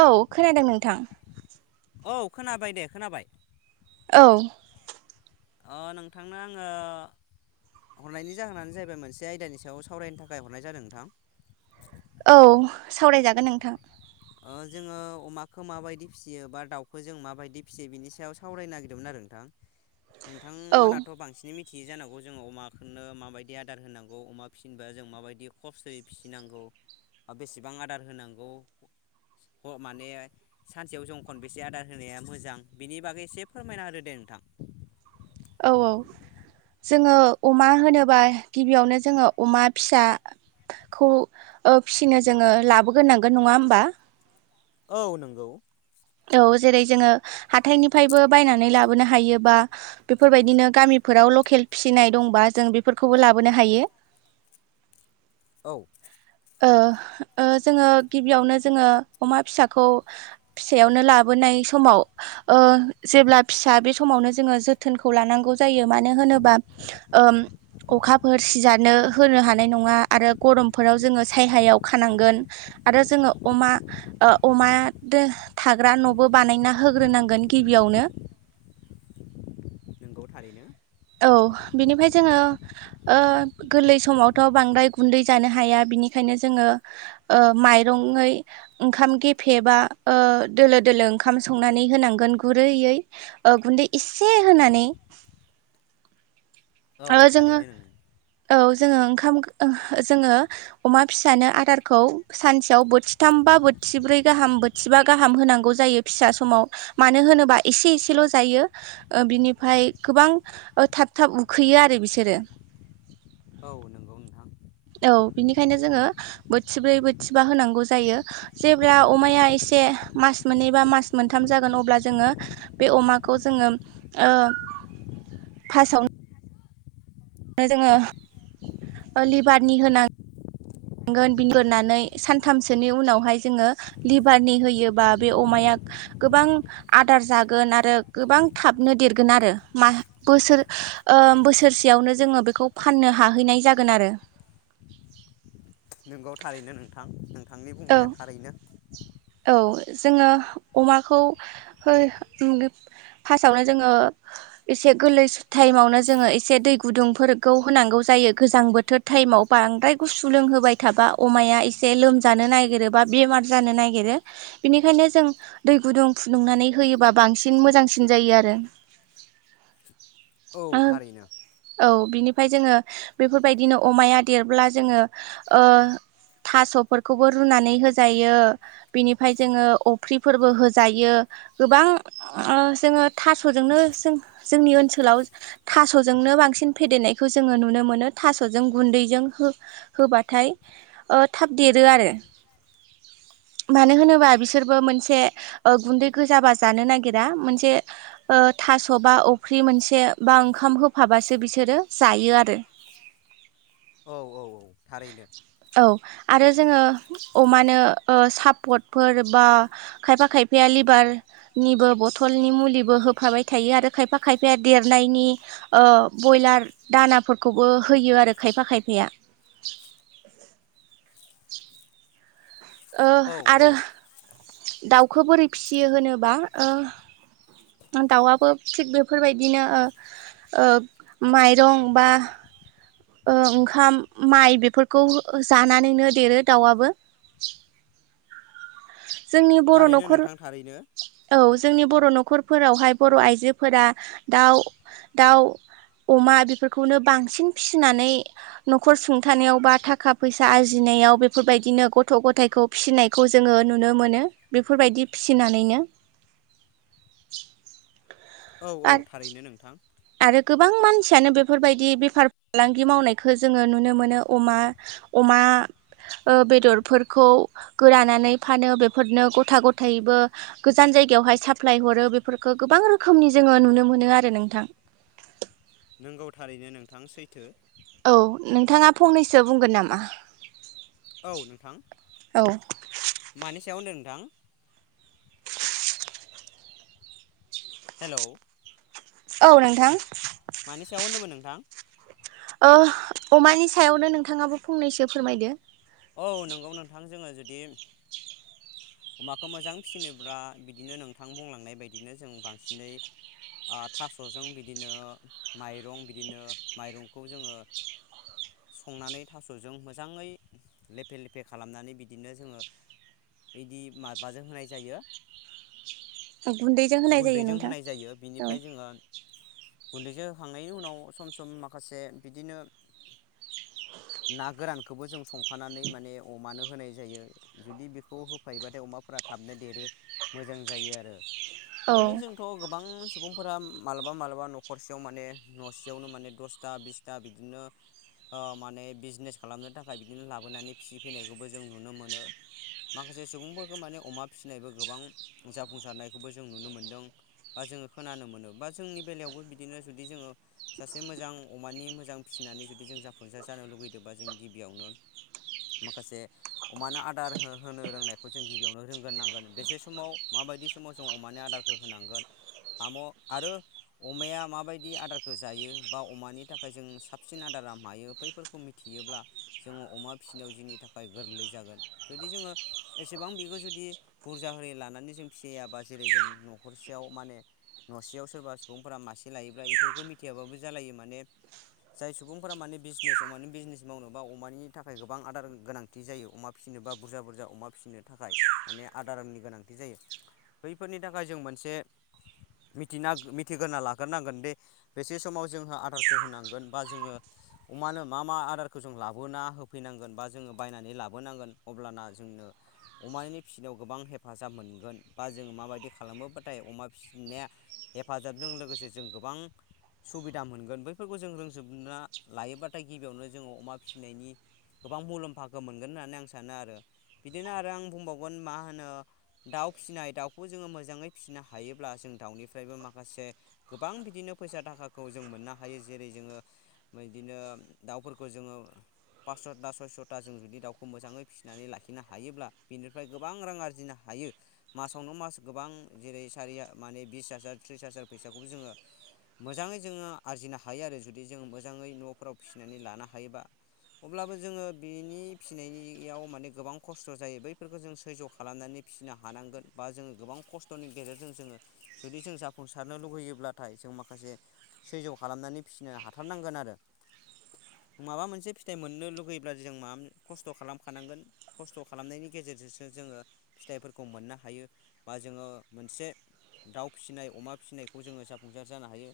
औ खोनादों नोंथां। औ खोनाबाय दे खोनाबाय। औ अ नोंथांनो आङो हरनायनि जाहोनानो जाहैबाय मोनसे आयदानि सायाव सावरायनो थाखाय हरनाय जादों नोंथां। औ सावरायजागोन नोंथां। ओ जोङो अमाखो माबायदि फिसियो बा दाउखो जों माबायदि फिसियो बिनि सायाव सावरायनो नागिरदोंमोन आरो नोंथां। औ नोंथांमोनाथ' बांसिनै मिथ थियो जानांगौ जोङो अमाखोनो माबायदि आदार होनांगौ अमा फिसिनोबा जों माबायदि खस्थयै फिसिनांगौ ओ बेसेबां आदार होनांगौ ह माने सानसेयाव जों खनबेसे आदार होनाया मोजां बिनि बागै एसे फोरमायना होदो दे नोंथां। औ औ जोङो अमा होनोबा गिबियावनो जोङो अमा फिसा। खौ ओ फिसिनो जोङो लाबोगोनांगोन नङा ओमबा, औ नोंगौ। औ जेरै जोङो हाथायनिफ्रायबो बायनानै लाबोनो हायो बा। बेफोरबायदिनो गामिफोराव लखेल फिसिनाय दंबा जों बेफोरखौबो लाबोनो हायो। औ ओ ओ जोङो गिबियावनो जोङो अमा फिसाखौ। फिसायावनो लाबोनाय समाव, ओ जेब्ला फिसा बे समावनो जोङो जोथोनखौ लानांगौ जायो मानो होनोबा। ओ अखाफोर सिजानो होनो हानाय नङा आरो गरमफोराव जोङो। सायहायाव खानांगोन आरो जोङो अमा, ओ अमा दो थाग्रा न'बो बानायना होग्रोनांगोन गिबियावनो। नोंगौ थारैनो। औ बिनिफ्राय जोङो। ओ गोरलै समावथ' गुन्दै जानो बिनिखायनो जोङो। ओ माइरङै। ओंखाम गेफेबा ओ दोलो दोलो ओंखाम संनानै होनांगोन गुरैयै। ओ गुन्दै इसे होनानै। औ ओ जोङो। थारैनो नों औ जोङो ओंखाम जोङो अमा फिसानो आदारखौ, सानसेयाव बोथिथाम बा बोथिब्रै गाहाम बोथिबा गाहाम होनांगौ जायो फिसा समाव। मानो होनोबा एसे एसेल' जायो ओ बिनिफ्राय गोबां थाब थाब उ उखैयो आरो बिसोरो। औ नोंगौ नोंथां। औ बिनिखायनो जोङो बोथिब्रै बोथिबा होनांगौ जायो। जेब्ला अमाया एसे मास मोननै बा मास मोनथाम जागोन अब्ला जोङो। बे अमाखौ जोङो ओ फारस्ट आवनो, ओ जोङो लिभारनि होना गोन बिनग्रोननानै सानथामसोनि उनावहाय जोङो लिभारनि होयोबा बे अमाया। गोबां आदार जागोन आरो गोबां थाबनो देरगोन आरो मा बोसोर ओ बोसोरसेयावनो जोङो बेखौ फाननो हाहैनाय जागोन आरो। नोंगौ थारैनो नोंथां नोंथांनि औ बुंनाया थारैनो। औ जोङो अमाखौ है फार्स्टआवनो जोङो। एसे गोरलै टाइमावनो जोङो एसे दै गुदुंफोरखौ होनांगौ जायो गोजां बोथोर, टाइमाव बांद्राय गुसु लोंहोबाय थाबा अमाया एसे लोमजानो नागिरोबा बेमार जानो ना नागेरो बिनिखायनो जों। दै गुदुं फुदुंनानै होयोबा बांसिन मोजांसिन जायो आरो। औ थारैनो। औ बिनिफ्राय जोङो बेफोरबायदिनो अमाया देरब्ला जोङो ओ, थास'फोरखौबो रुनानै होजायो। बिनिफ्राय जोङो अफ्रिफोरबो होजायो गोबां। ओ जोङो थास'जोंनो जों जोंनि ओनसोलाव। थास'जोंनो बांसिन फेदेरनायखौ जोङो नुनो मोनो थास'जों गुन्दैजों हो होबाथाय ओ थाब देरो आरो। मानो होनोबा बिसोरबो मोनसे ओ गुन्दै गोजाबा जानो नागिरा मोनसे ओ थास'बा, अफ्रि मोनसे बा ओंखाम होफाबासो बिसोरो जायो आरो। औ औ औ थारैनो। औ आरो जोङो अमानो ओ सापटफोर बा खायफा खायफाया लिभार निबो बथलनि मुलिबो होफाबाय थायो आरो खायफा खायफाया देरनायनि ओ बयलार दानाफोरखौबो होयो आरो खायफा खायफाया। [inaudible] ओ औ औ आरो दाउखौ बोरै फियो होनोबा ओ दाउआबो थिग बेफोरबायदिनो ओ ओ माइरं बा ओ ओंखाम माइ बेफोरखौ जानानैनो देरो दाउआबो। [inaudible] जोंनि बर' थारैनो न'खर नोंथां थारैनो। औ जोंनि बर' न'खरफोरावहाय बर' आइजोफोरा दाउ दाउ अमा बेफोरखौनो बांसिन फिसिनानै न'खर सुंथानायाव बा थाखा फैसा आरजिनायाव बेफोरबायदिनो गथ' गथायाइखौ फिसिनायखौ जोङो नुनो मोनो बेफोरबायदि फिसिनानैनो औ औ आरो थारैनो नोंथां। आरो गोबां मानसियानो बेफोरबायदि बेफार फालांगि मावनायखौ जोङो नुनो मोनो अमा अमा ओ बेदरफोरखौ गोरानानै फानो बेफोरनो गथा गथायैबो गोजान जायगायावहाय साप्लाय हरो बेफोरखौ गोबां रोखोमनि जोङो नुनो मोनो आरो नोंथां। नंगौ थारैनो नोंथां सैथो। औ नोंथाङा फंनैसो बुंगोन नामा? औ नोंथां औ मानि सायाव होनदों नोंथां? हेलौ। औ नोंथां। मानि सायाव होनदोंमोन नोंथां? ओ अमानि सायावनो नोंथाङाबो फंनैसो फोरमायदो। औ नंगौ नोंथां जोङो जुदि अमाखौ मोजां फिसिनोब्ला बिदिनो नोंथां बुंलांनाय बायदिनो जों बांसिनै ओ थास'जों बिदिनो माइरं बिदिनो माइरंखौ जोङो संनानै थास'जों मोजाङै लेफे लेफे खालामनानै बिदिनो जोङो बिदि माबाजों होनाय जायो। गुन्दैजों होनाय जायो गुन्दैजों नोंथां होनाय जायो औ बिनिफ्राय जोङो गुन्दैजों होखांनायनि उनाव सम सम माखासे बिदिनो ना गोरानखौबो जों संफानानै माने अमानो होनाय जायो जुदि बेखौ हो फायोबाथाय अमाफोरा थाबनो देरो मोजां जायो आरो औ बिदिनो जों थ' गोबां सुबुंफोरा मालाबा मालाबा न'खरसेयाव माने न'सेयावनो माने दसथा बिस ता बिदिनो ओ माने बिजनेस खालामनो थाखाय बिदिनो लाबोनानै फिसिफैनायखौबो जों नुनो मोनो। माखासे सुबुंफोरखौ माने अमा फिसिनायबो गोबां जाफुंसारनायखौ बो जों नुनो मोनदों। बा जोङो खोनानो मोनो बा जोंनि बेलायावबो बिदिनो जुदि जोङो सासे मोजां अमानि मोजां फिसिनानै जुदि जों जाफुंसार जानो लुगैदोंबा जों गिबियावनो माखासे अमानो आदार हो होनो रोंनायखौ जों गिबियावनो रोंग्रोनांगोन बेसे समाव माबायदि समाव जों अमानि आदारखौ होनांगोन हाम' आरो अमाया माबायदि आदारखो जायो बा अमानि थाखाय जों साबसिन आदारा मायो बैफोरखौ मि थियोब्ला जोंङो अमा फिसिनायाव जोंनि थाखाय गोरलै जागोन जुदि जोंङो एसेबां बेखौ जुदि बुरजा होयो लानानै जों फिसियाबा जेरै जों न'खरसेयाव माने न'सेयाव सोरबा सुबुंफोरा मासे लायोब्ला इफोरखौ मिथियाबाबो जालायो माने जाय सुबुंफोरा माने बिजनेस अमानि बिजनेस मावनोबा अमानि थाखाय गोबां आदार गोनां थि जायो अमा फिसिनोबा बुरजा बुरजा अमा फिसिनो थाखाय माने आदारनि गोनांथि जायो। बैफोरनि थाखाय जों मोनसे मिथिना मिथिग्रोना लाग्रोनांगोन दि बेसे समाव जोंहा आदारखौ होनांगोन बा जोंङो अमानो मा मा आदारखौ जों लाबोना होफैनांगोन बा जोंङो बायनानै लाबोनांगोन अब्लाना जोंनो अमानि फिसिनायाव गोबां हेफाजाब मोनगोन बा जोंङो माबायदि खालामबा पातायनाया अमा फिसिनाया हेफाजाबजों लोगोसे जों गोबां सुबिदा मोनगोन बैफोरखौ जों रोंजोबना लायोबाथाय गिबियावनो जोंङो अमा फिसिनायनि गोबां मुलाम्फाखो मोनगोन होननानै आं सानो आरो बिदिनो आरो आं बुंबावगोन मा होनो दाउ फिसिनाय दाउखौ जोंङो मोजाङै फिसिनो हायोब्ला जों दाउनिफ्रायबो माखासे गोबां बिदिनो फैसा थाखाखौ जों मोननो हायो जेरै जोंङो बिदिनो दाउफोरखौ जोंङो पास्स'दा सयस'था जों जुदि दउखौ मोजाङै फिसिनानै ला खिनो हायोब्ला बिनिफ्राय गोबां रां आरजिनो हायो। मासावनो मास गोबां जेरै सारि माने बिस हाजार त्रिस हाजार फैसाखौबो जोंङो मोजाङै जोंङो आरजिनो हायो आरो जुदि जोंङो मोजाङै न'फोराव फिसिनानै लानो हायोबा अब्लाबो जोंङो बिनि फिसिनायनियाव माने गोबां खस्थ' जायो बैफोरखो जों सैज्य खालामनानै फिसिनो हानांगोन बा जोंङो गोबां खस्थ'नि गेजेरजों जोंङो जुदि जों जाफुंसारनो लुुगैयोब्लाथाय जों माखासे सैज्य खालामनानै फिसिनो हाथारनांगोन आरो। माबा मोनसे फिथाइ मोननो लुगैब्ला जों माम खस्थ' खालामखानांगोन। खस्थ' खालामनायनि गेजेरजोंसो जोंङो फिथाइफोरखौ मोननो हायो बा जोंङो मोनसे दाउ फिसिनाय अमा फिसिनायखौ जोंङो जाफुंसार जानो हायो।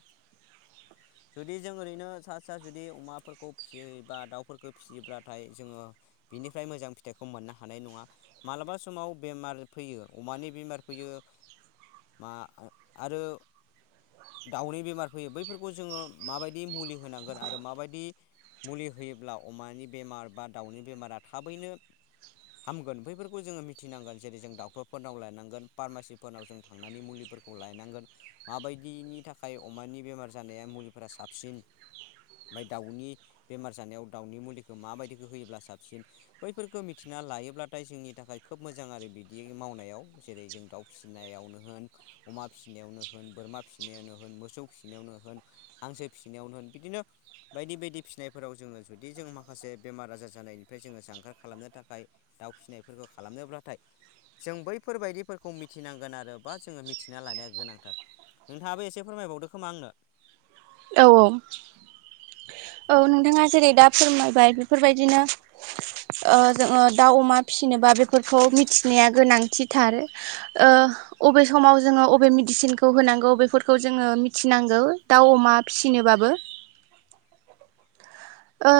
जुदि जों ओरैनो सा सा जुदि अमाफोरखौ फिसियै बा दाउफोरखो फिसियोब्लाथाय जोंङो बिनिफ्राय मोजां फि थाइखौ मोननो हानाय नङा मालाबा समाव बेमार फैयो अमानि बेमार फैयो मा आरो दाउनि बेमार फैयो बैफोरखौ जोंङो माबायदि मुलि होनांगोन आरो माबायदि मुलि होयोब्ला अमानि बेमार बा दाउनि बेमारा थाबैनो हामगोन बैफोरखौ जोंङो मिथिनांगोन जेरै जों डाक्टरफोरनाव लायनांगोन फार्मासिफोरनाव जों थांनानै मुलिफोर खौ लायनांगोन माबायदिनि थाखाय अमानि बेमार जानाया मुलिफोरा साबसिन ओमफाय दाउनि बेमार जानायाव दाउनि मुलिखो माबायदिखो होयोब्ला साबसिन बैफोरखो मि थिना लायोब्लाथाय जोंनि थाखाय खोब मोजां आरो बिदि मावनायाव जेरै जों दाउ फिसिनायावनो होन अमा फिसिनायावनो होन, बोरमा फिसिनायावनो होन, मोसौ फिसिनायावनो होन हांसो फिसिनायाव होन बिदिनो बायदि बायदि फिसिनायफोराव जोङो जुदि जों माखासे बेमार आजार जानायनिफ्राय जोङो जानगार खालामनो था खाय दाउ फिसिनायफोरखौ खालामनोब्लाथाय जों बैफोरबायदिफोरखौ मिथिनांगोन आरो बा जोङो मिथिना लानाया गोनांथार। नोंथाङाबो एसे फोरमायबावदो खोमा आंनो। औ औ औ नोंथाङा जेरै दा फोरमायबाय बेफोरबायदिनो ओ जोङो दाउ अमा फिसिनोबा बेफोरखौ मिथिनाया गोनांथिथार। ओ अबे समाव जोङो अबे मेडिसिनखौ होनांगौ बेफोरखौ जोङो मिथिनांगौ दाउ अमा फिसिनोबाबो। ओ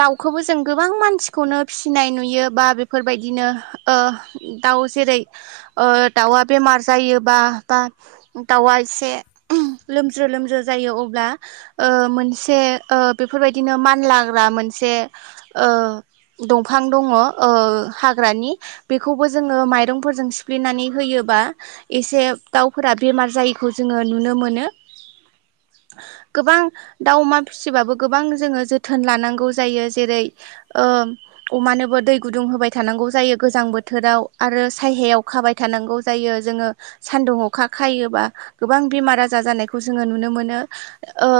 दाउखोबो जों गोबां मानसिखौनो फिसिनाय नुयो बा बेफोरबायदिनो ओ दाउ जेरै ओ दाउआ बेमार जायोबा बा दाउआ एसे [unintelligible] लोमज्रो लोमज्रो जायो अब्ला ओ मोनसे ओ बेफोरबायदिनो मानलाग्रा मोनसे ओ दंफां दङ' ओ हाग्रानि। बेखौबो जोङो माइरंफोरजों सिफ्लेनानै होयोबा एसे दाउफोरा बेमार जायैखौ जोङो नुनो मोनो। गोबां दाउ अमा फिसिबाबो गोबां जोङो जोथोन लानांगौ जायो जेरै ओ अमानोबो दै गुदुं होबाय थानांगौ जायो गोजां बोथोराव आरो सायहायाव खाबाय थानांगौ जायो जोङो सान्दुं अखा खायोबा गोबां बेमार आजार जानायखौ जोङो नुनो मोनो। ओ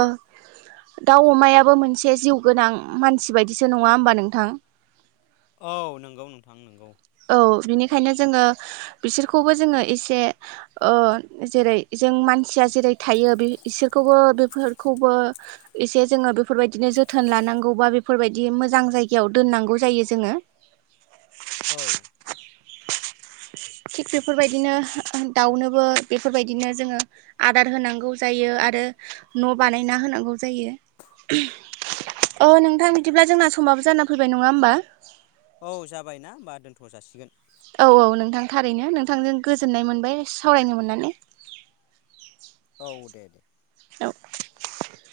दाउ अमायाबो मोन एसे जिउ गोनां मानसि बायदिसो नङा होमबा नोंथां? औ नंगौ नोंथां नंगौ। औ बिनिखायनो जोङो बिसोरखौबो जोङो एसे ओ जेरै जों मानसिया जेरै थायो बि इसोरखौबो बेफोरखौबो एसे जोङो बेफोरबायदिनो जोथोन लानांगौ बा बेफोरबायदि मोजां जायगायाव दोननांगौ जायो जोङो औ। थिग बेफोरबायदिनो दाउनोबो बेफोरबायदिनो जोङो आदार होनांगौ जायो आरो न' बानायना होनांगौ जायो। [unintelligible] अ नोंथां बिदिब्ला जोंना समाबो जाना फैबाय नङा होमबा? औ जाबायना होमबा दोनथ' जासिगोन। औ औ नोंथां थारैनो नोंथांजों गोजोननाय मोनबाय सावरायनो मोननानै। औ दे दे। औ।